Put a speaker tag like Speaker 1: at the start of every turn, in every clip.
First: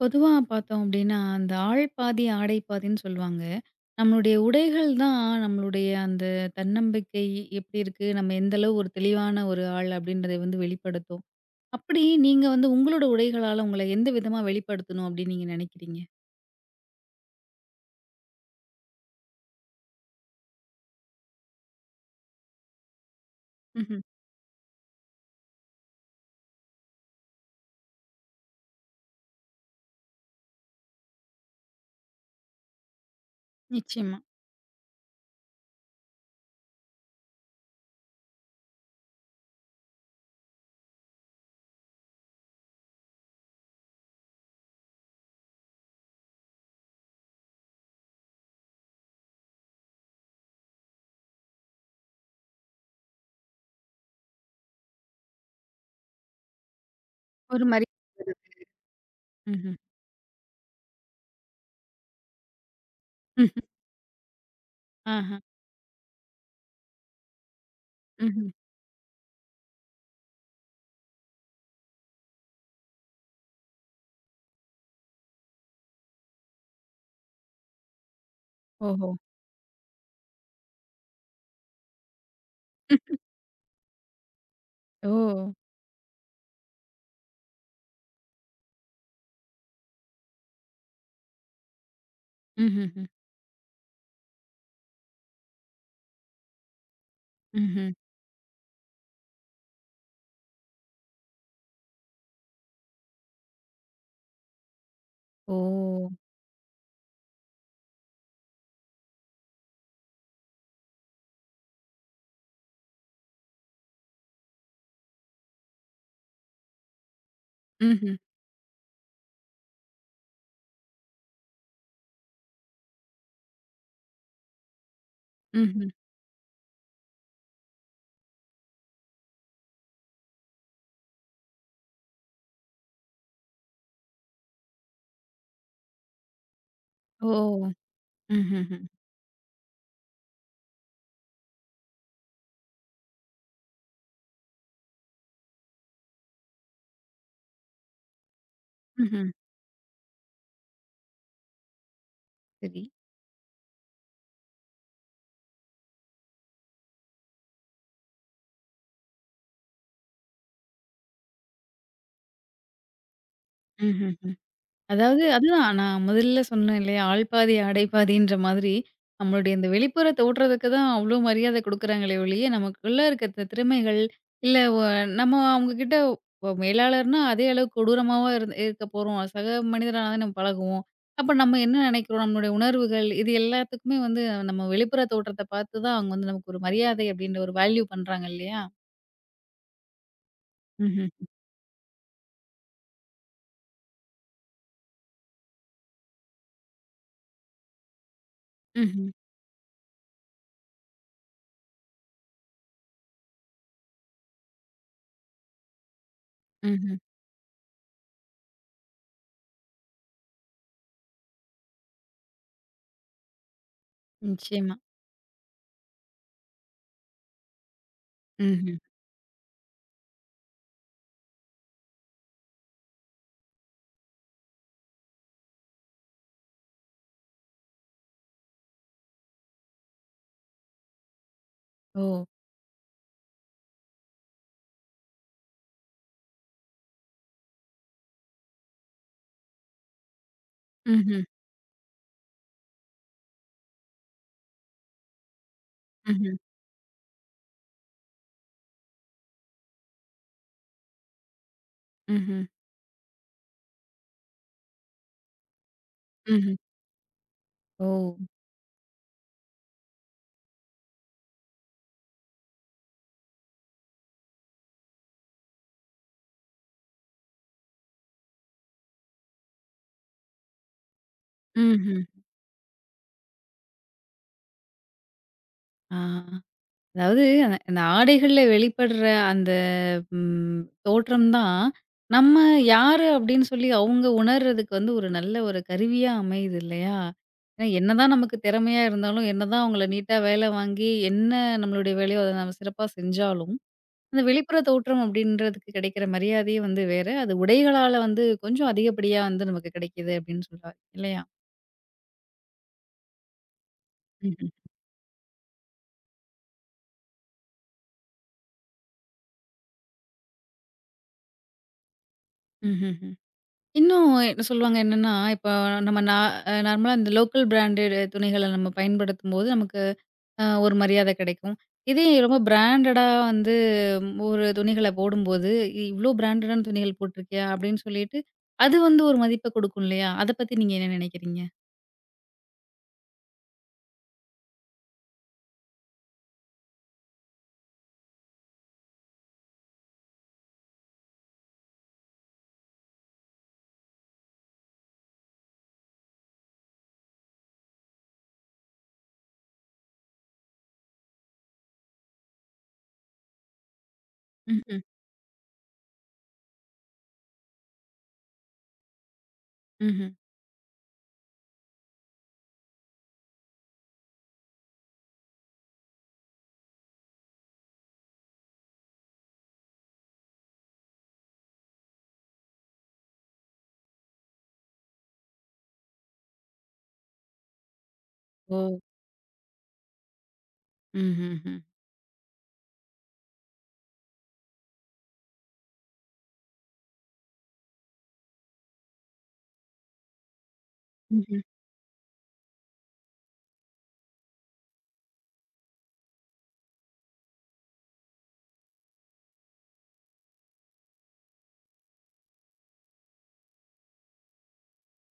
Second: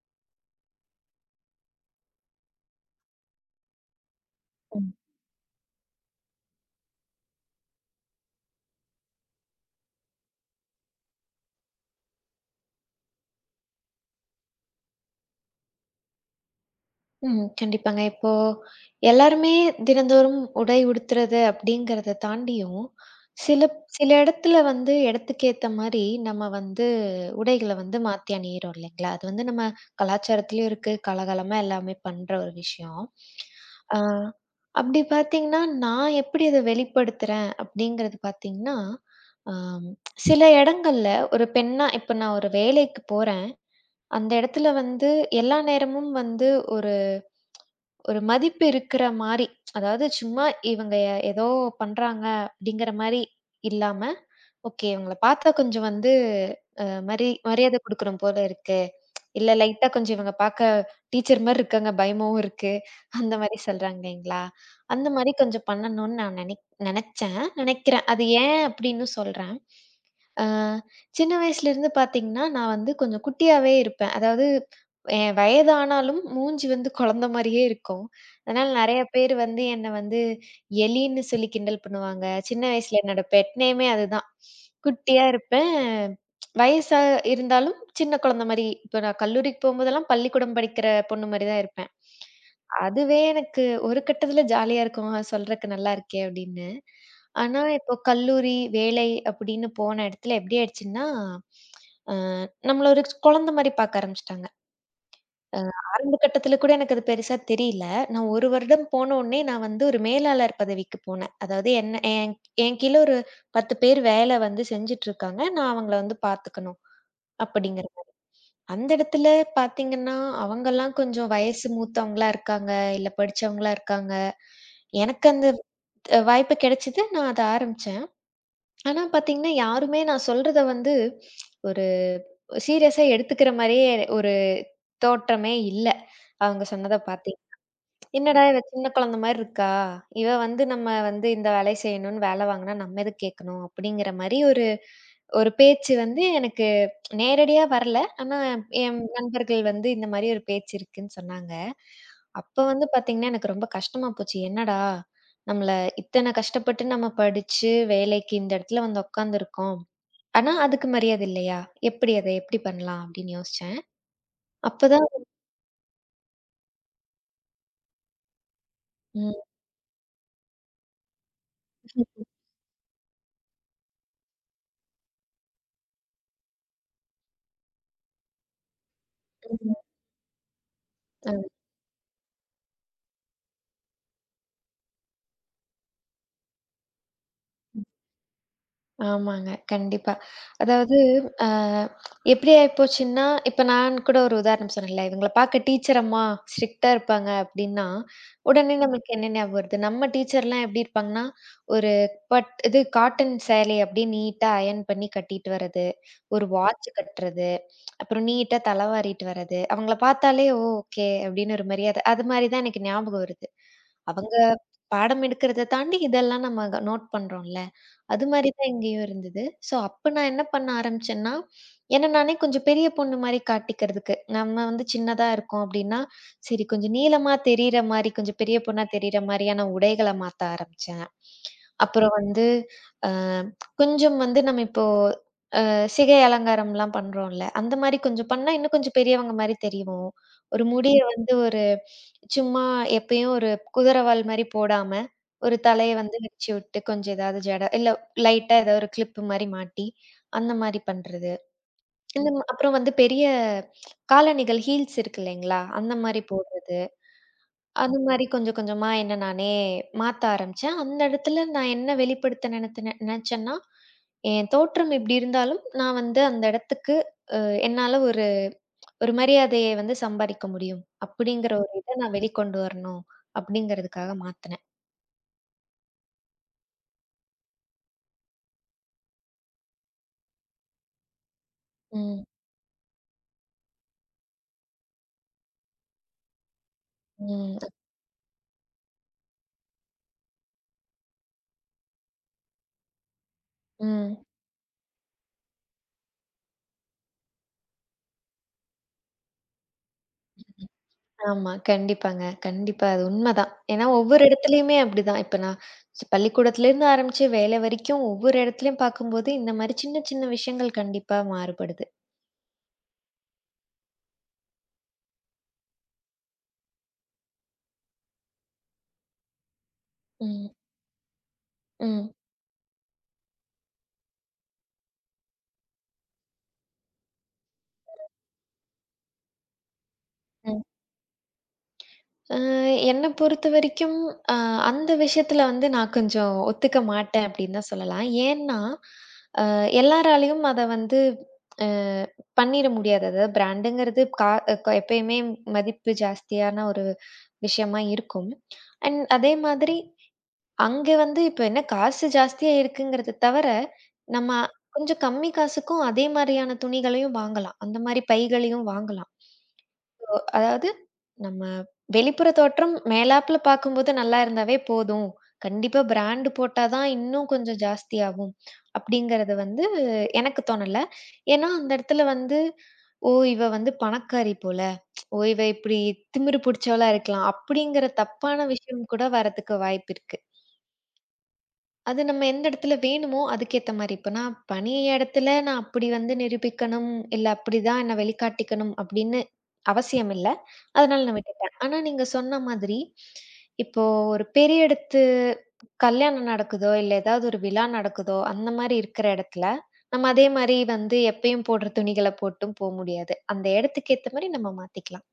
Speaker 1: பொதுவா பார்த்தோம் அப்டின்னா, அந்த ஆள் பாதி, ஆடை பாதின்னு சொல்லுவாங்க. நம்மளுடைய உடைகள்
Speaker 2: ம்.
Speaker 1: தான் நம்மளுடைய அந்த தன்னம்பிக்கை எப்டி இருக்கு? நம்ம எந்த அளவு ஒரு தெளிவான ஒரு ஆள் அப்டின்றத வந்து வெளிப்படுத்தும். அப்படி நீங்க வந்து உங்களோட உடைகளால உங்கள எந்த விதமா வெளிப்படுத்தணும் அப்டின்னு நீங்க நெனைக்கிறீங்க?
Speaker 2: ம். கண்டிப்பாங்க. இப்போ எல்லாருமே தினந்தோறும் உடை உடுத்துறது அப்படிங்கிறத தாண்டியும், சில
Speaker 1: ம்ஹ்ம்.
Speaker 2: சில இடத்துல வந்து இடத்துக்கு ஏத்த மாரி நம்ம வந்து உடைகள வந்து மாத்தி அணியிறோம் இல்லைங்களா? அது வந்து நம்ம கலாச்சாரத்திலயும் இருக்கு. காலகாலமா எல்லாமே பண்ற ஒரு விஷயம். ஆ
Speaker 1: நிச்சயமா.
Speaker 2: அப்படி பார்த்தீங்கன்னா, நான் எப்படி அத வெளிப்படுத்துறேன் அப்படிங்கிறது பார்த்தீங்கன்னா, ஆம் சில இடங்கள்ல ஒரு பெண்ணா இப்ப நான் ஒரு வேலைக்கு போறேன். அந்த இடத்துல வந்து எல்லா நேரமும் வந்து ஒரு மதிப்பு இருக்கிற மாரி, அதாவது சும்மா இவங்க ஏதோ பண்றாங்க அப்படிங்கிற மாரி இல்லாம, ஓகே இவங்கள பார்த்தா கொஞ்சம் வந்து அ மரி
Speaker 1: ஒரு
Speaker 2: மரியாதை
Speaker 1: மரியாதை
Speaker 2: குடுக்கணும் போல
Speaker 1: வருது.
Speaker 2: இருக்கு. இல்ல
Speaker 1: ம்ஹ்ம்.
Speaker 2: லைட்டா கொஞ்சம் இவங்க பார்க்க டீச்சர் மாரி இருக்காங்க, பயமாவும் இருக்கு. அந்த மாரி சொல்றாங்க இல்லைங்களா? அந்த மாரி
Speaker 1: ஆஹா.
Speaker 2: கொஞ்சம் பண்ணணும்னு நான் நெனச்சேன். நெனைக்கிறேன். அது
Speaker 1: ம்ஹ்ம்.
Speaker 2: ஏன் அப்படின்னு சொல்றேன். ஆ சின்ன வயசுலேருந்து பார்த்தீங்கன்னா, நான் வந்து கொஞ்சம் குட்டியாவே இருப்பேன். அதாவது என் வயதானாலும் மூஞ்சி வந்து குழந்த மாரியே இருக்கும். அதனால நெறைய
Speaker 1: ஓஹோ!
Speaker 2: பேர் வந்து என்ன வந்து எலின்னு சொல்லி கிண்டல் பண்ணுவாங்க. சின்ன வயசுல என்னோட பெட் நேமே அதுதான்.
Speaker 1: ஓ!
Speaker 2: குட்டியா இருப்பேன். வயசா இருந்தாலும் சின்ன குழந்தை மாரி. இப்ப நான் கல்லூரிக்கு போம்போதெல்லாம் பள்ளிக்கூடம் படிக்கிற பொண்ணு மாரி தான் இருப்பேன்.
Speaker 1: ம்ஹ்ஹ்ம்.
Speaker 2: அதுவே எனக்கு ஒரு கட்டத்தில ஜாலியா இருக்கும். "ஆ சொல்றக்கு நல்லா இருக்கே!" அப்படின்னு. ஆனா,
Speaker 1: ம்ஹ்ம்.
Speaker 2: இப்போ கல்லூரி, வேலை அப்படின்னு போன இடத்துல எப்படி ஆயிடுச்சுன்னா, அ நம்மள ஒரு குழந்தை மாரி பார்க்க ஆரம்பிச்சுட்டாங்க.
Speaker 1: ஓ!
Speaker 2: அ ஆரம்ப கட்டத்தில கூட எனக்கு அது பெருசா தெரியல. நான் 1 வருடம் போன உடனே நான் வந்து ஒரு மேலாளர் பதவிக்கு போனேன். அதாவது என்ன என் என் கீழ ஒரு 10 பேர் வேலை வந்து செஞ்சுட்டுருக்காங்க. நான் அவங்கள வந்து பார்த்துக்கணும் அப்படிங்கிறது.
Speaker 1: ம்ஹ்ம்.
Speaker 2: அந்த இடத்துல பார்த்தீங்கன்னா, அவங்கலாம் கொஞ்சம் வயசு மூத்தவங்களா இருக்காங்க, இல்ல படிச்சவங்களா இருக்காங்க. எனக்கு அந்த
Speaker 1: ம்ஹ்ம்.
Speaker 2: வாய்ப்பு கிடைச்சது. நான் அத ஆரம்பிச்சேன். ஆனா பாத்தீங்கன்னா, யாருமே நான் சொல்றத வந்து ஒரு சீரியஸா எடுத்துக்கிற மாரியே ஒரு தோற்றமே இல்ல. அவங்க சொன்னத
Speaker 1: ஓ!
Speaker 2: பாத்தீங் என்னடா இவ
Speaker 1: ம்ஹ்ஹ்ம்.
Speaker 2: சின்ன குழந்த மாரி இருக்கா! இவ வந்து நம்ம வந்து இந்த வேலைய செய்யணும்னு வேல வாங்குனா, நம்ம எதுக்கு கேட்கணும்? அப்படிங்கிற மாரி ஒரு ஒரு பேச்சு வந்து எனக்கு நேரடியா வரல. ஆனா என்
Speaker 1: ம்ஹ்ம்.
Speaker 2: நண்பர்கள் வந்து இந்த மாரி ஒரு பேச்சு இருக்குன்னு சொன்னாங்க. அப்ப
Speaker 1: சரி.
Speaker 2: வந்து பாத்தீங்கன்னா, எனக்கு ரொம்ப கஷ்டமா போச்சு. என்னடா! நம்மள இத்தன கஷ்டப்பட்டு நம்ம படிச்சு, வேலைக்கு இந்த இடத்துல வந்து உட்காந்துருக்கோம். ஆனா, அதுக்கு மரியாதை இல்லையா? எப்படி அத எப்படி பண்ணலாம் அப்படின்னு யோசிச்சேன்.
Speaker 1: ம்ஹ்ஹ்ம்.
Speaker 2: அப்பதான்
Speaker 1: அதாவது அதுதான் நான் முதல்ல சொன்னேன் இல்லையா? ஆள் பாதி, ஆடை பாதின்ற மாதிரி,
Speaker 2: ம்,
Speaker 1: நம்மளுடைய இந்த வெளிப்புற தோற்றத்துக்கு தான் அவ்ளோ மரியாதை குடுக்குறாங்களே ஒழிய, நமக்குள்ள இருக்க திறமைகள், இல்ல நம்ம அவுங்ககிட்ட மேலாளர்னா அதே அளவு கொடூரமாவா இருக்க போறோம். சக
Speaker 2: ம்.
Speaker 1: மனிதரா தான நம்ம பழகுவோம்.
Speaker 2: அ
Speaker 1: அப்ப நம்ம என்ன நினைக்கிறோம்? நம்மளுடைய உணர்வுகள், இது எல்லாத்துக்குமே வந்து நம்ம வெளிப்புற தோற்றத்த பார்த்து தான் அவுங்க வந்து நமக்கு ஒரு மரியாதை அப்டின்ற ஒரு வேல்யூ பண்றாங்க இல்லையா?
Speaker 2: ஆமாங்க. கண்டிப்பா. அதாவது
Speaker 1: ம்ஹ்ம்.
Speaker 2: அ எப்படி ஆயிப்போச்சுன்னா, இப்ப நான் கூட ஒரு உதாரணம் சொன்னேன்ல, இவங்கள பாக்க டீச்சர் அம்மா ஸ்ட்ரிக்ட்டா இருப்பாங்க அப்படின்னா, உடனே
Speaker 1: ம்ஹ்ம்.
Speaker 2: நம்மளுக்கு என்ன ஞாபகம் வருது? நம்ம டீச்சர்லாம் எப்படி இருப்பாங்கன்னா, ஒரு பட் இது காட்டன் சேலைய அப்படியே நீட்டா அயர்ன் பண்ணி கட்டிட்டு வர்றது, ஒரு வாட்ச்
Speaker 1: ம்ஹ்ம்.
Speaker 2: கட்டுறது, அப்புறம் நீட்டா தலவாரிட்டு வர்றது. அவங்கள பார்த்தாலே, "ஓ! ஓகே" அப்படின்னு ஒரு மரியாதை. அது மாரி தான் எனக்கு ஞாபகம் வருது. அவங்க
Speaker 1: நிச்சயமா.
Speaker 2: பாடம் எடுக்கிறத தாண்டி இதெல்லாம் நம்ம நோட் பண்றோம்ல. அது மாரி தான்
Speaker 1: ம்ஹ்ம்.
Speaker 2: இங்கேயும் இருந்தது. ஸோ, அப்ப நான் என்ன பண்ண ஆரம்பிச்சேன்னா, என்ன நானே கொஞ்சம் பெரிய பொண்ணு மாரி காட்டிக்கிறதுக்கு. நம்ம வந்து சின்னதா இருக்கோம் அப்டின்னா, சரி கொஞ்சம் நீளமா தெரியிற மாரி, கொஞ்சம் பெரிய பொண்ணா தெரியிற மாரியான உடைகள மாத்த ஆரம்பிச்சேன். அப்புறம்
Speaker 1: ஓ!
Speaker 2: வந்து, அ கொஞ்சம் வந்து நம்ம இப்போ சிகை அலங்காரம்லாம் பண்றோம்ல. அந்த மாரி கொஞ்சம் பண்ணா இன்னும் கொஞ்சம் பெரியவங்க மாரி தெரிவோம். ஒரு முடிய
Speaker 1: ம்ஹ்ம்.
Speaker 2: வந்து ஒரு சும்மா எப்பயும் ஒரு குதிரவால் மாரி போடாம, ஒரு தலைய வந்து
Speaker 1: ம்ஹ்ம்.
Speaker 2: விரிச்சு விட்டு கொஞ்சம் ஏதாவது ஜட இல்ல லைட்டா ஏதாவது ஒரு கிளிப் மாரி மாட்டி, அந்த மாரி பண்றது. இந்த
Speaker 1: ம்ஹ்ம்.
Speaker 2: அப்புறம் வந்து பெரிய காலணிகள் ஹீல்ஸ் இருக்கு இல்லைங்களா? அந்த மாரி
Speaker 1: ம்ஹ்ம்.
Speaker 2: போடுறது.
Speaker 1: ஓ!
Speaker 2: அது மாரி கொஞ்சம் கொஞ்சமா என்ன நானே மாத்த ஆரம்பிச்சேன். அந்த இடத்துல நான் என்ன வெளிப்படுத்த நினைச்சேன்னா, என் தோற்றம் எப்படி இருந்தாலும், நான் வந்து அந்த இடத்துக்கு அ என்னால ஒரு ஒரு மரியாதைய வந்து சம்பாதிக்க முடியும். அப்படிங்கிற ஒரு இத
Speaker 1: ம்ஹ்ம்.
Speaker 2: நான் வெளிக்கொண்டு வரணும். அப்படிங்கிறதுக்காக மாத்துனேன்.
Speaker 1: ஆ. அதாவது அந்த அந்த ஆடைகள்ல வெளிப்படுற அந்த தோற்றம் தான்,
Speaker 2: ம்.
Speaker 1: நம்ம யாரு அப்படின்னு சொல்லி அவங்க உணர்றதுக்கு வந்து ஒரு நல்ல ஒரு கருவியா அமையுது இல்லையா?
Speaker 2: ம்.
Speaker 1: ஏன்னா என்னதான் நமக்கு திறமையா இருந்தாலும், என்னதான் அவங்கள நீட்டா வேலை வாங்கி, என்ன நம்மளுடைய வேலையோ அத நம்ம சிறப்பா செஞ்சாலும்,
Speaker 2: ம்.
Speaker 1: அந்த வெளிப்புற தோற்றம் அப்படின்றதுக்கு கிடைக்கிற மரியாதையே வந்து வேற. அது உடைகளால வந்து கொஞ்சம் அதிகப்படியா வந்து நமக்கு கிடைக்குது அப்படின்னு சொல்ல இல்லையா?
Speaker 2: ஆமா. கண்டிப்பாங்க. கண்டிப்பா. அது உண்மதான். ஏன்னா ஒவ்வொரு
Speaker 1: ம்ஹ்ம்.
Speaker 2: இடத்துலயுமே அப்படிதான். இப்ப நான் பள்ளிக்கூடத்திலேருந்து ஆரம்பிச்சு வேலை வரைக்கும் ஒவ்வொரு இடத்துலயும் பார்க்கும்போது, இந்த மாரி சின்ன சின்ன விஷயங்கள் கண்டிப்பா மாறுபடுது.
Speaker 1: ம்ஹ்ஹ்ம். இன்னும் என்ன சொல்லுவாங்க என்னன்னா, இப்ப நம்ம நா அ நார்மலா இந்த லோக்கல் பிராண்டட் துணிகள நம்ம பயன்படுத்தும்போது, நமக்கு
Speaker 2: ம்.
Speaker 1: ஒரு மரியாதை கிடைக்கும். இதே
Speaker 2: ம்,
Speaker 1: ரொம்ப பிராண்டடா வந்து ஒரு துணிகள போடும்போது, "இவ்ளோ பிராண்டடான துணிகள் போட்டிருக்கியா?" அப்படின்னு சொல்லிட்டு, அது வந்து ஒரு மதிப்ப குடுக்கும் இல்லையா? அத பத்தி
Speaker 2: ம்.
Speaker 1: நீங்க என்ன நினைக்கிறீங்க?
Speaker 2: அ என்ன பொறுத்தவரைக்கும், அ அந்த விஷயத்துல வந்து நான் கொஞ்சம் ஒத்துக்க மாட்டேன் அப்படின்னு தான் சொல்லலாம். ஏன்னா, அ எல்லாராலயும் அத வந்து அ பண்ணிற முடியாது. அதாவது பிராண்டுங்கிறது கா அ, க எப்பயுமே மதிப்பு ஜாஸ்தியான ஒரு விஷயமா இருக்கும். அண்ட் அதே மாதிரி அங்க வந்து இப்ப என்ன காசு ஜாஸ்தியா இருக்குங்கிறத தவிர, நம்ம
Speaker 1: ம்ஹ்ம்,
Speaker 2: கொஞ்சம் கம்மி காசுக்கும் அதே மாரியான துணிகளையும் வாங்கலாம். அந்த மாரி பைகளையும் வாங்கலாம்.
Speaker 1: ம்ஹ்ம்.
Speaker 2: அதாவது நம்ம வெளிப்புற தோற்றம் மேலாப்புல பார்க்கும்போது நல்லா இருந்தாவே போதும். கண்டிப்பா பிராண்ட் போட்டா தான் இன்னும் கொஞ்சம் ஜாஸ்தியாகும். அப்படிங்கிறது வந்து எனக்கு தோணல. ஏன்னா, அந்த இடத்துல வந்து, "ஓ! இவ வந்து பணக்காரி போல. ஓ! இவ இப்படி திமிரு புடிச்சவளா இருக்கலாம்." அப்படிங்கிற தப்பான
Speaker 1: ஓ!
Speaker 2: விஷயம் கூட வரதுக்கு வாய்ப்பு இருக்கு.
Speaker 1: ம்ஹ்ஹ்ம்.
Speaker 2: அது நம்ம எந்த இடத்துல வேணுமோ அதுக்கேத்த மாரி. இப்ப நான் பணி இடத்துல நான் அப்படி வந்து நிரூபிக்கணும், இல்ல அப்படிதான் என்ன வெளிக்காட்டிக்கணும் அப்படின்னு அவசியம் இல்ல. அதனால நான் விட்டுட்டேன். ஆனா நீங்க சொன்ன மாதிரி, இப்போ ஒரு பெரிய இடத்து கல்யாணம் நடக்குதோ, இல்ல ஏதாவது ஒரு விழா நடக்குதோ, அந்த மாரி இருக்கிற இடத்துல, நம்ம அதே மாரி வந்து எப்பயும் போடுற துணிகள போட்டும் போ முடியாது. அந்த இடத்துக்கு ஏத்த மாரி நம்ம மாத்திக்கலாம்.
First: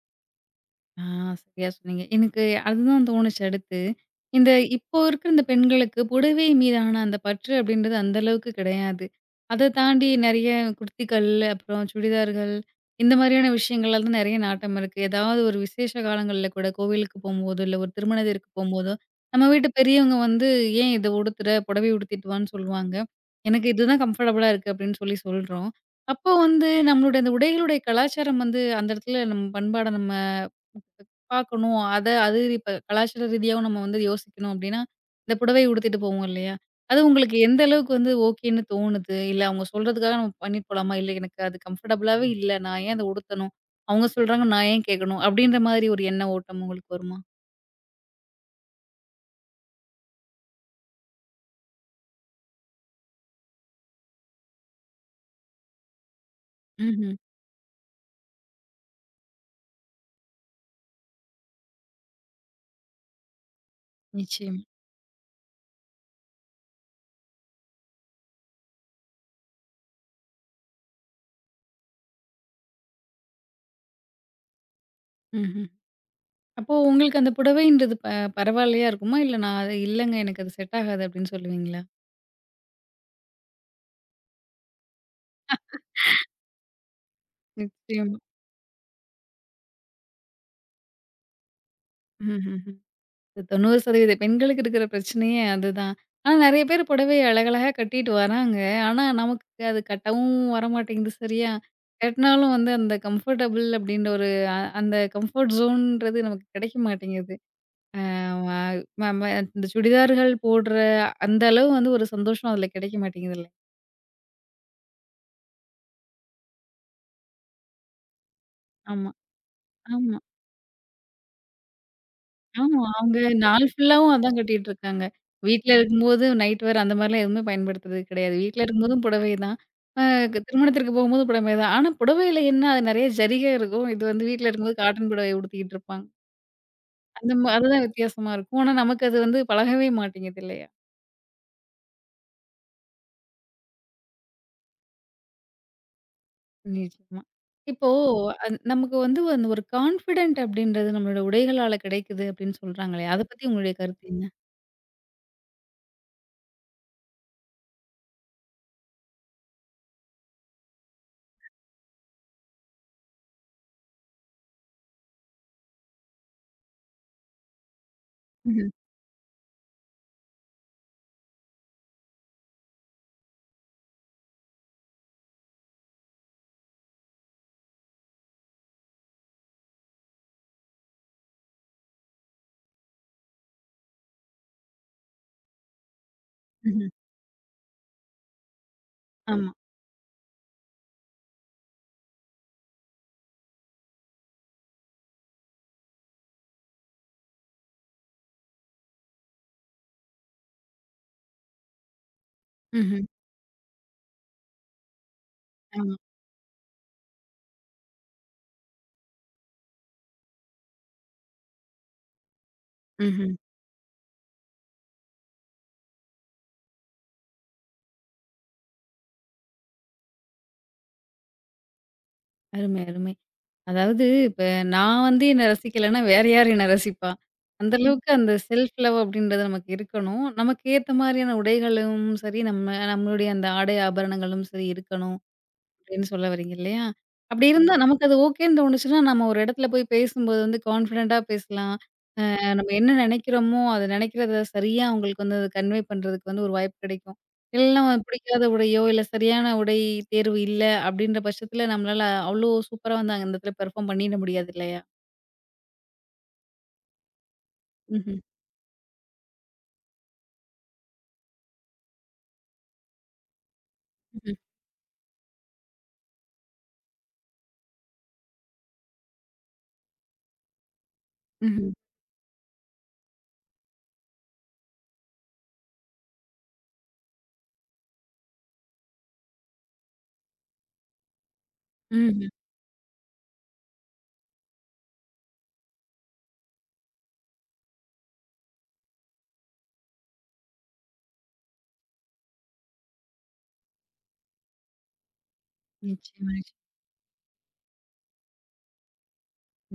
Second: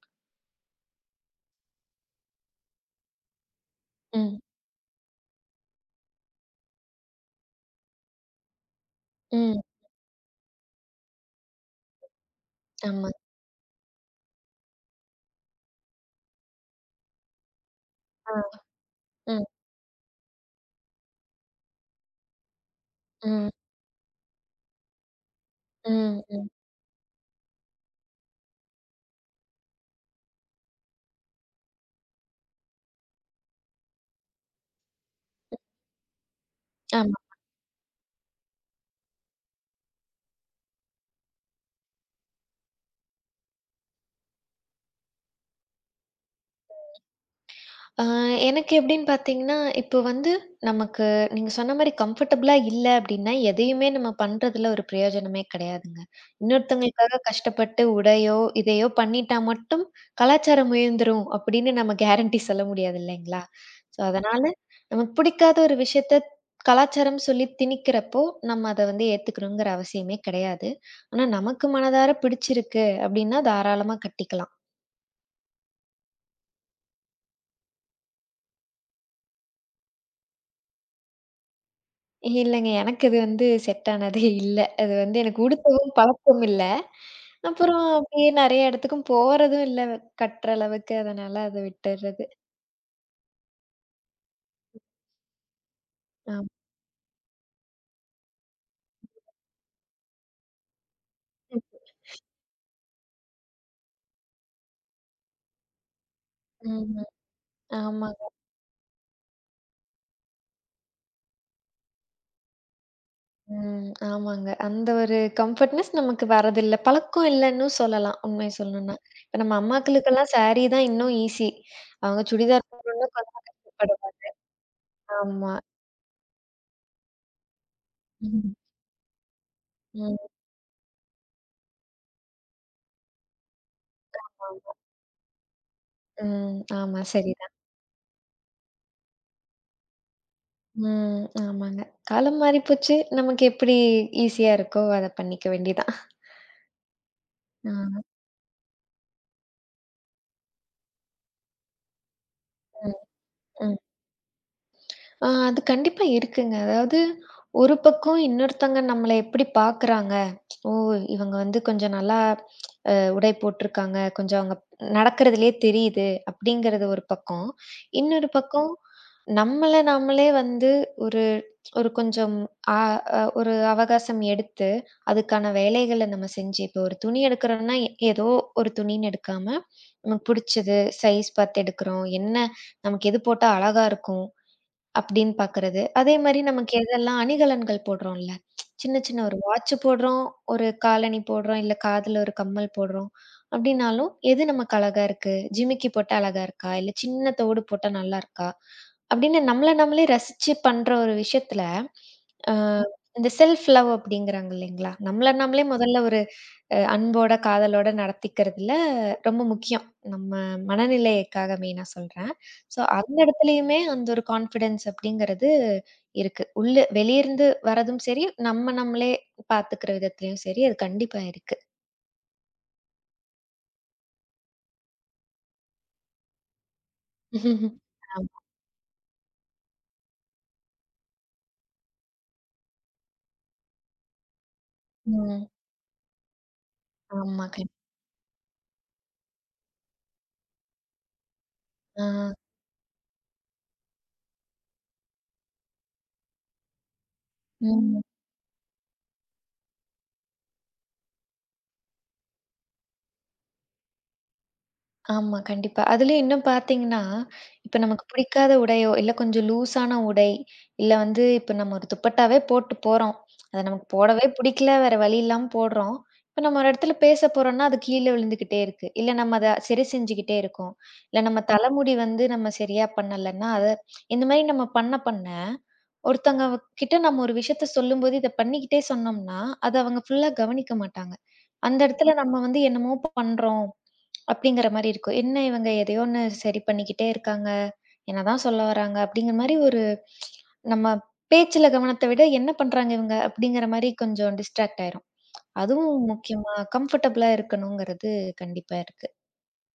Speaker 1: ஆ சரியா சொன்னீங்க. எனக்கு அதுதான் தோணுச்சு அடுத்து.
Speaker 2: ம்,
Speaker 1: இந்த இப்போ இருக்கிற இந்த பெண்களுக்கு புடவை மீதான அந்த பற்று அப்படின்றது அந்த அளவுக்கு கிடையாது.
Speaker 2: ம்.
Speaker 1: அத தாண்டி நெறைய குர்த்திகள், அப்புறம் சுடிதார்கள்
Speaker 2: ஆமா.
Speaker 1: இந்த மாதிரியான விஷயங்கள்ல தான் நெறைய நாட்டம் இருக்கு. ஏதாவது ஒரு விசேஷ காலங்கள்ல கூட கோவிலுக்கு போம்போதோ, இல்ல ஒரு
Speaker 2: ஆ.
Speaker 1: திருமணத்திற்கு போம்போதோ,
Speaker 2: ம்,
Speaker 1: நம்ம வீட்டு பெரியவங்க வந்து "ஏன் இத உடுத்துற? புடவை உடுத்திட்டு வான்னு" சொல்லுவாங்க.
Speaker 2: ம்,
Speaker 1: எனக்கு இதுதான் கம்ஃபர்டபுளா இருக்கு அப்படின்னு சொல்லி சொல்றோம்.
Speaker 2: ம்,
Speaker 1: அப்போ
Speaker 2: ம்.
Speaker 1: வந்து நம்மளுடைய அந்த உடைகளுடைய கலாச்சாரம் வந்து அந்த இடத்துல நம்ம பண்பாட நம்ம பார்க்கணும். அத அது இப்ப கலாச்சார ரீதியாவும் நம்ம வந்து யோசிக்கணும் அப்டின்னா, இந்த புடவை உடுத்திட்டு போவோம் இல்லையா? அது
Speaker 2: ஆமா.
Speaker 1: உங்களுக்கு எந்த அளவுக்கு வந்து ஓகேன்னு தோணுது? இல்ல அவங்க சொல்றதுக்காக நம்ம பண்ணிட்டு போலாமா? இல்ல எனக்கு அது கம்ஃபர்டபுளாவே இல்ல. நான் ஏன் அத உடுத்தணும்? அவங்க சொல்றாங்க நான் ஏன் கேட்கணும்? அப்டின்ற மாதிரி ஒரு எண்ண ஓட்டம் உங்களுக்கு வருமா?
Speaker 2: ஆ எனக்கு எப்படின்னு பார்த்தீங்கன்னா, இப்போ வந்து நமக்கு நீங்க சொன்ன மாரி கம்ஃபர்டபுளா இல்ல அப்படின்னா, எதையுமே நம்ம பண்றதுல ஒரு பிரயோஜனமே கிடையாதுங்க.
Speaker 1: ம்ஹ்ம்.
Speaker 2: இன்னொருத்தவங்களுக்காக கஷ்டப்பட்டு உடையோ, இதையோ பண்ணிட்டா மட்டும் கலாச்சாரம் உயர்ந்துரும் அப்படின்னு நம்ம கேரண்டி சொல்ல முடியாது இல்லைங்களா? ஸோ அதனால
Speaker 1: நிச்சயமா.
Speaker 2: நமக்கு பிடிக்காத ஒரு விஷயத்த கலாச்சாரம் சொல்லி திணிக்கிறப்போ, நம்ம அத வந்து ஏத்துக்கணுங்கிற அவசியமே கிடையாது. ஆனா நமக்கு மனதார பிடிச்சிருக்கு அப்படின்னா தாராளமா கட்டிக்கலாம்.
Speaker 1: ம்ஹ்ம். அப்போ உங்களுக்கு அந்த புடவைன்றது பரவாயில்லையா இருக்குமா? இல்ல நான் அது இல்லங்க எனக்கு அது செட் ஆகாது அப்டின்னு சொல்லுவீங்களா?
Speaker 2: இல்லங்க. எனக்கு அது வந்து செட் ஆனதே இல்ல. அது வந்து எனக்கு உடுத்தவும் பழக்கம் இல்ல. அப்புறம்
Speaker 1: நிச்சயமா.
Speaker 2: அப்படியே நெறைய இடத்துக்கும் போறதும் இல்ல கட்டுற அளவுக்கு. அதனால அத விட்டுறது.
Speaker 1: ம்ஹ்ம். 90% பெண்களுக்கு இருக்கிற பிரச்சனையே அதுதான். ஆனா
Speaker 2: ஆம்.
Speaker 1: நெறைய பேர் புடவைய அழகழகா கட்டிட்டு வராங்க. ஆனா நமக்கு அது கட்டவும் வரமாட்டேங்குது சரியா. கட்டினாலும் வந்து அந்த கம்ஃபர்டபுள் அப்டின்ற ஒரு அந்த கம்ஃபர்ட் ஜோன்ன்றது நமக்கு கிடைக்க
Speaker 2: ம்.
Speaker 1: மாட்டேங்குது.
Speaker 2: ஆமாங்க.
Speaker 1: ஆமா நம்ம இந்த சுடிதார்கள் போடுற அந்த அளவு வந்து ஒரு சந்தோஷம் அதுல கிடைக்க மாட்டேங்குதுல்ல.
Speaker 2: ம். ஆமாங்க. அந்த ஒரு கம்ஃபர்ட்னஸ் நமக்கு வரதில்ல. பழக்கம் இல்லன்னு சொல்லலாம். உண்மைய சொல்லணும்னா.
Speaker 1: ஆமா,
Speaker 2: இப்ப நம்ம
Speaker 1: ஆமா.
Speaker 2: அம்மாக்களுக்கெல்லாம் சாரி தான் இன்னும் ஈஸி. அவங்க சுடிதார்
Speaker 1: ஆமா.
Speaker 2: போடணும்னா
Speaker 1: அவங்க
Speaker 2: கொஞ்சம்
Speaker 1: நாள் ஃபுல்லாவும்
Speaker 2: கஷ்டப்படுவாங்க.
Speaker 1: அதான் கட்டிட்டு இருக்காங்க.
Speaker 2: ஆமா.
Speaker 1: வீட்ல இருக்கும்போது நைட் வேர் அந்த மாரிலாம் எதுவுமே பயன்படுத்துறது கிடையாது.
Speaker 2: ம்.
Speaker 1: வீட்ல இருக்கும்போதும் புடவை தான். அ
Speaker 2: ம்.
Speaker 1: திருமணத்திற்கு போகும்போது புடவை தான். ஆனா புடவையில என்ன அது நெறைய ஜரிகை இருக்கும். இது வந்து வீட்ல
Speaker 2: ஆமா.
Speaker 1: இருக்கும்போது காட்டன் புடவை உடுத்திக்கிட்டு இருப்பாங்க.
Speaker 2: ம். ஆமா.
Speaker 1: அந்த
Speaker 2: சரி.
Speaker 1: மா அதுதான் வித்தியாசமா இருக்கும். ஆனா நமக்கு அது வந்து பழகவே மாட்டேங்குது இல்லையா?
Speaker 2: ம். ஆமாங்க. காலம் மாறி போச்சு. நமக்கு எப்படி ஈஸியா இருக்கோ, அத பண்ணிக்க வேண்டியதான்.
Speaker 1: நிச்சயமா.
Speaker 2: ஆ,
Speaker 1: இப்போ நமக்கு வந்து அந்த ஒரு கான்ஃபிடன்ட் அப்படின்றது நம்மளோட உடைகளால கிடைக்குது அப்படின்னு
Speaker 2: ம்,
Speaker 1: சொல்றாங்களே, அத பத்தி உங்களுடைய
Speaker 2: ம்.
Speaker 1: கருத்து என்ன?
Speaker 2: அது கண்டிப்பா இருக்குங்க. அதாவது ஒரு பக்கம் இன்னொருத்தங்க நம்மள எப்படி பார்க்குறாங்க. ஓ! இவங்க வந்து கொஞ்சம் நல்லா உடை போட்டிருக்காங்க. கொஞ்சம் அவங்க நடக்கிறதிலேயே தெரியுது அப்படிங்கிறது ஒரு பக்கம். இன்னொரு
Speaker 1: ம்ஹ்ம்.
Speaker 2: பக்கம் நம்மள நாமளே வந்து ஒரு ஒரு கொஞ்சம் அ அ ஒரு அவகாசம் எடுத்து, அதுக்கான வேலைகள நம்ம செஞ்சு இப்போ ஒரு துணி எடுக்கிறோம்னா, ஏதோ ஒரு துணின்னு எடுக்காம, நமக்கு புடிச்சது சைஸ் பார்த்து எடுக்கிறோம். என்ன நமக்கு எது போட்டா அழகா இருக்கும்? அப்படின்னு பாக்குறது. அதே மாரி நமக்கு
Speaker 1: ம்ஹ்ம்.
Speaker 2: எதெல்லாம் அணிகலன்கள் போடுறோம்ல. சின்ன சின்ன ஒரு
Speaker 1: ஆமா.
Speaker 2: வாட்ச் போடுறோம், ஒரு காலணி போடுறோம், இல்ல காதுல ஒரு கம்மல் போடுறோம் அப்படின்னாலும், எது நமக்கு அழகா இருக்கு? ஜிமிக்கி போட்டா அழகா இருக்கா? இல்ல சின்ன தோடு போட்டா நல்லா இருக்கா? அப்படின்னு நம்மள நம்மளே ரசிச்சு பண்ற ஒரு விஷயத்துல, அ
Speaker 1: ம்ஹ்ம்.
Speaker 2: இந்த செல்ஃப் லவ் அப்படிங்கிறாங்க இல்லைங்களா? நம்மள நாமளே
Speaker 1: ஆமா.
Speaker 2: முதல்ல ஒரு அன்போட, காதலோட நடத்திக்கிறதுல ரொம்ப முக்கியம். நம்ம மனநிலைக்காக மெயினா சொல்றேன். ஸோ அந்த
Speaker 1: ம்ஹ்ம்.
Speaker 2: இடத்துலயுமே அந்த ஒரு கான்ஃபிடன்ஸ் அப்படிங்கிறது இருக்கு. உள்ள வெளியிருந்து வரதும் சரி, நம்ம நம்மளே பார்த்துக்கிற விதத்துலயும் சரி, அது கண்டிப்பா இருக்கு.
Speaker 1: அருமை, அருமை. அதாவது இப்ப நான் வந்து என்ன ரசிக்கலன்னா, வேற யார் என்ன ரசிப்பா? அந்த அளவுக்கு அந்த
Speaker 2: ஆமா.
Speaker 1: செல்ஃப் லவ் அப்படின்றது நமக்கு இருக்கணும். நமக்கு ஏத்த மாரியான உடைகளும் சரி, நம்ம நம்மளுடைய அந்த ஆடை ஆபரணங்களும் சரி இருக்கணும்
Speaker 2: ம்.
Speaker 1: அப்படின்னு சொல்ல வரீங்க இல்லையா?
Speaker 2: ஆமா.
Speaker 1: அப்படி ஆமா.
Speaker 2: கண்
Speaker 1: இருந்தா நமக்கு அது ஓகேன்னு தோணுச்சுன்னா, நம்ம ஒரு இடத்துல போய் பேசும்போது வந்து கான்ஃபிடென்ட்டா பேசலாம்.
Speaker 2: ஆ.
Speaker 1: நம்ம என்ன நினைக்கிறோமோ, அத நினைக்கிறத சரியா அவங்களுக்கு வந்து அத கன்வே பண்றதுக்கு வந்து ஒரு வாய்ப்பு கிடைக்கும். இல்லன்னா
Speaker 2: ம்.
Speaker 1: பிடிக்காத உடையோ, இல்ல சரியான உடை தேர்வு இல்ல அப்டின்ற பட்சத்துல நம்மளால அவ்ளோ சூப்பரா வந்து அந்த இடத்துல பெர்ஃபார்ம் பண்ணிட முடியாது இல்லையா?
Speaker 2: ஆமா, கண்டிப்பா. அதுலயும் இன்னும் பார்த்தீங்கன்னா, இப்ப நமக்கு
Speaker 1: ம்ஹ்ம்.
Speaker 2: பிடிக்காத உடையோ, இல்ல கொஞ்சம் லூஸான உடை, இல்ல வந்து இப்ப நம்ம ஒரு துப்பட்டாவே போட்டு போறோம். அத நமக்கு போடவே
Speaker 1: ம்ஹ்ம்.
Speaker 2: பிடிக்கல, வேற வழி இல்லாம போடுறோம். இப்ப நம்ம ஒரு இடத்துல பேச போறோம்னா, அது கீழ விழுந்துகிட்டே இருக்கு. இல்ல நம்ம அத சரி செஞ்சுகிட்டே இருக்கோம். இல்ல நம்ம
Speaker 1: ம்ஹ்ம்.
Speaker 2: தலைமுடி வந்து நம்ம சரியா பண்ணலன்னா, அத இந்த மாரி நம்ம பண்ண பண்ண, ஒருத்தவங்க கிட்ட நம்ம ஒரு விஷயத்த சொல்லும்போது, இத பண்ணிக்கிட்டே சொன்னோம்னா, அத அவங்க ஃபுல்லா கவனிக்க மாட்டாங்க. அந்த இடத்துல
Speaker 1: ம்ஹ்ம்.
Speaker 2: நம்ம வந்து என்னமோ பண்றோம். அப்படிங்கிற மாரி இருக்கும். என்ன இவங்க எதையோ ஒண்ணு சரி பண்ணிக்கிட்டே இருக்காங்க. என்னதான் சொல்ல வராங்க அப்படிங்கிற மாரி ஒரு நம்ம பேச்சுல கவனத்த விட என்ன பண்றாங்க இவங்க அப்படிங்கிற மாரி கொஞ்சம் டிஸ்ட்ராக்ட் ஆயிரும். அதுவும்
Speaker 1: நிச்சயமா, நிச்சயமா.
Speaker 2: முக்கியமா கம்ஃபர்டபுளா இருக்கணுங்கிறது கண்டிப்பா இருக்கு.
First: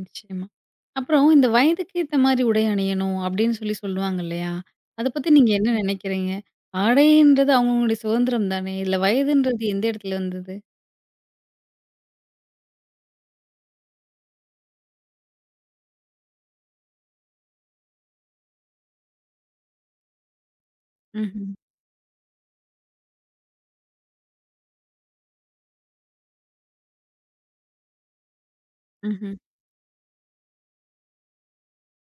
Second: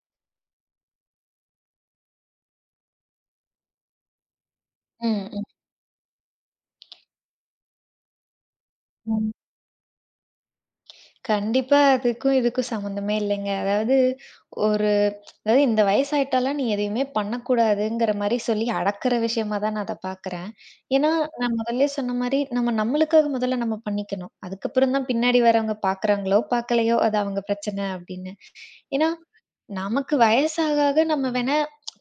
Speaker 1: நிச்சயமா. அப்புறம் இந்த வயதுக்கு ஏத்த மாரி உடை அணியணும் அப்டின்னு சொல்லி சொல்லுவாங்க இல்லையா? அத பத்தி
Speaker 2: ம்,
Speaker 1: நீங்க என்ன நினைக்கிறீங்க? ஆடைன்றது அவங்கவங்களுடைய சுதந்திரம் தானே! இதுல
Speaker 2: ம்.
Speaker 1: வயதுன்றது எந்த இடத்துல வந்தது?
Speaker 2: கண்டிப்பா அதுக்கும், இதுக்கும் சம்மந்தமே இல்லங்க. அதாவது ஒரு அதாவது இந்த வயசாயிட்டாலாம் நீ எதையுமே பண்ணக்கூடாதுங்கிற மாரி சொல்லி அடக்குற விஷயமா தான் நான் அத பார்க்குறேன். ஏன்னா,
Speaker 1: ம்ஹ்ம்.
Speaker 2: நான் முதல்லயே சொன்ன மாரி நம்ம நம்மளுக்காக முதல்ல நம்ம பண்ணிக்கணும். அதுக்கப்புறம் தான் பின்னாடி வரவங்க பார்க்குறாங்களோ, பார்க்கலையோ அது அவங்க பிரச்சனை அப்படின்னு. ஏன்னா,
Speaker 1: ம்ஹ்ம்.
Speaker 2: நமக்கு வயசாக, ஆக நம்ம வேணா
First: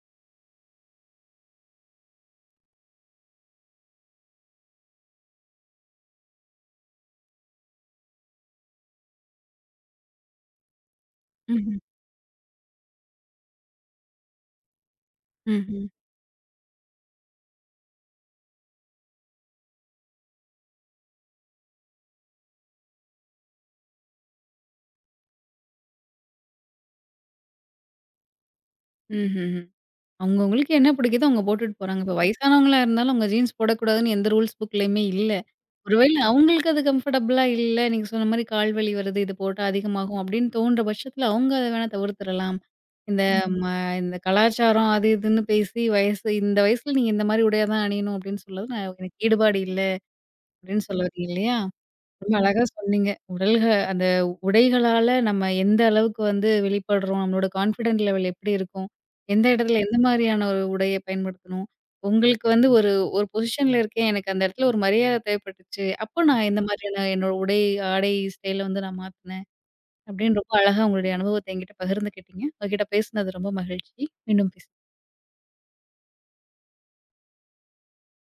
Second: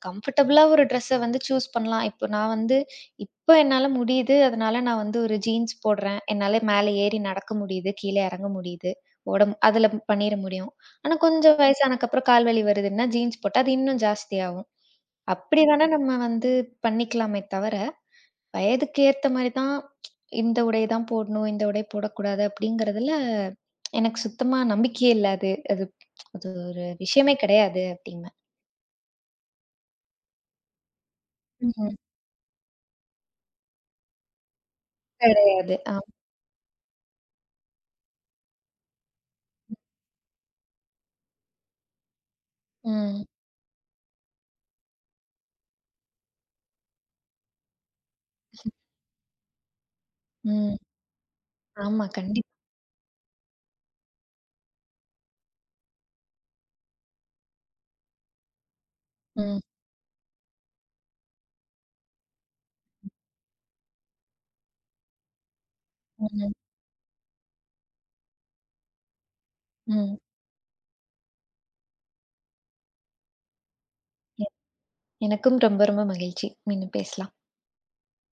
Speaker 2: கம்ஃபர்டபுளா ஒரு ட்ரெஸ்ஸ வந்து சூஸ் பண்ணலாம். இப்ப நான் வந்து இப்ப என்னால முடியுது. அதனால நான் வந்து ஒரு ஜீன்ஸ் போடுறேன். என்னால மேல ஏறி நடக்க முடியுது. கீழ இறங்க முடியுது. அதுல பண்ணிற முடியும். ஆனா கொஞ்சம்
Speaker 1: ம்ஹ்ம்.
Speaker 2: வயசானக்கப்புறம் கால் வலி வருதுன்னா, ஜீன்ஸ் போட்டா அது இன்னும் ஜாஸ்தியாகும். அப்படி
Speaker 1: ம்ஹ்ம்.
Speaker 2: வேணா நம்ம வந்து பண்ணிக்கலாமே தவிர, வயதுக்கு ஏத்த மாரி தான் இந்த உடை தான் போடணும், இந்த உடை போடக்கூடாது அப்படிங்கிறதுல எனக்கு சுத்தமா நம்பிக்கையே இல்ல அது. அது ஒரு விஷயமே கிடையாது அப்படிங்க.
Speaker 1: ம்ஹ்ம். அவங்க அவங்களுக்கு என்ன பிடிக்குதோ அவங்க போட்டுட்டு
Speaker 2: ம்.
Speaker 1: போறாங்க. இப்ப வயசானவங்களா இருந்தாலும் அவங்க ஜீன்ஸ் போடக்கூடாதுன்னு எந்த ரூல்ஸ் புக்லயுமே இல்ல.
Speaker 2: கிடையாது. ஆ.
Speaker 1: ஒருவேளை அவங்களுக்கு அது கம்ஃபர்டபுளா இல்ல, நீங்க சொன்ன மாரி கால் வலி வருது, இது போட்டா அதிகமாகும் அப்படின்னு தோன்ற பட்சத்துல அவங்க அத வேணா தவிர்த்துறலாம். இந்த
Speaker 2: ம்.
Speaker 1: ம். ம இந்த கலாச்சாரம் அது இதுன்னு பேசி இந்த வயசுல நீங்க இந்த மாரி உடைய தான் அணியணும் அப்படின்னு சொல்றது நான் எனக்கு ஈடுபாடு இல்ல
Speaker 2: ம்.
Speaker 1: அப்படின்னு சொல்ல வரீங்க இல்லையா?
Speaker 2: ஆமா.
Speaker 1: ரொம்ப
Speaker 2: கண்டிப்பா.
Speaker 1: அழகா சொன்னீங்க. அந்த உடைகளால நம்ம எந்த அளவுக்கு வந்து வெளிப்படுறோம், நம்மளோட கான்ஃபிடென்ட் லெவல் எப்படி இருக்கும், எந்த
Speaker 2: ம்.
Speaker 1: இடத்துல எந்த மாரியான ஒரு உடைய பயன்படுத்தணும். உங்களுக்கு வந்து ஒரு ஒரு பொசிஷன்ல இருக்கேன், எனக்கு அந்த இடத்துல ஒரு மரியாதை தேவைப்பட்டுச்சு. அப்போ நான்
Speaker 2: ம்.
Speaker 1: இந்த மாதிரியான என்னோட உடை, ஆடை, ஸ்டைல வந்து நான் மாத்துனேன்.
Speaker 2: ம்.
Speaker 1: அப்படின்னு ரொம்ப அழகா உங்களுடைய அனுபவத்த என்கிட்ட பகிர்ந்துக்கிட்டீங்க. உங்ககிட்ட பேசினது ரொம்ப மகிழ்ச்சி.
Speaker 2: எ
Speaker 1: மீண்டும் பேசலாம்.
Speaker 2: எனக்கும் ரொம்ப ரொம்ப மகிழ்ச்சி. மீண்டும் பேசலாம்.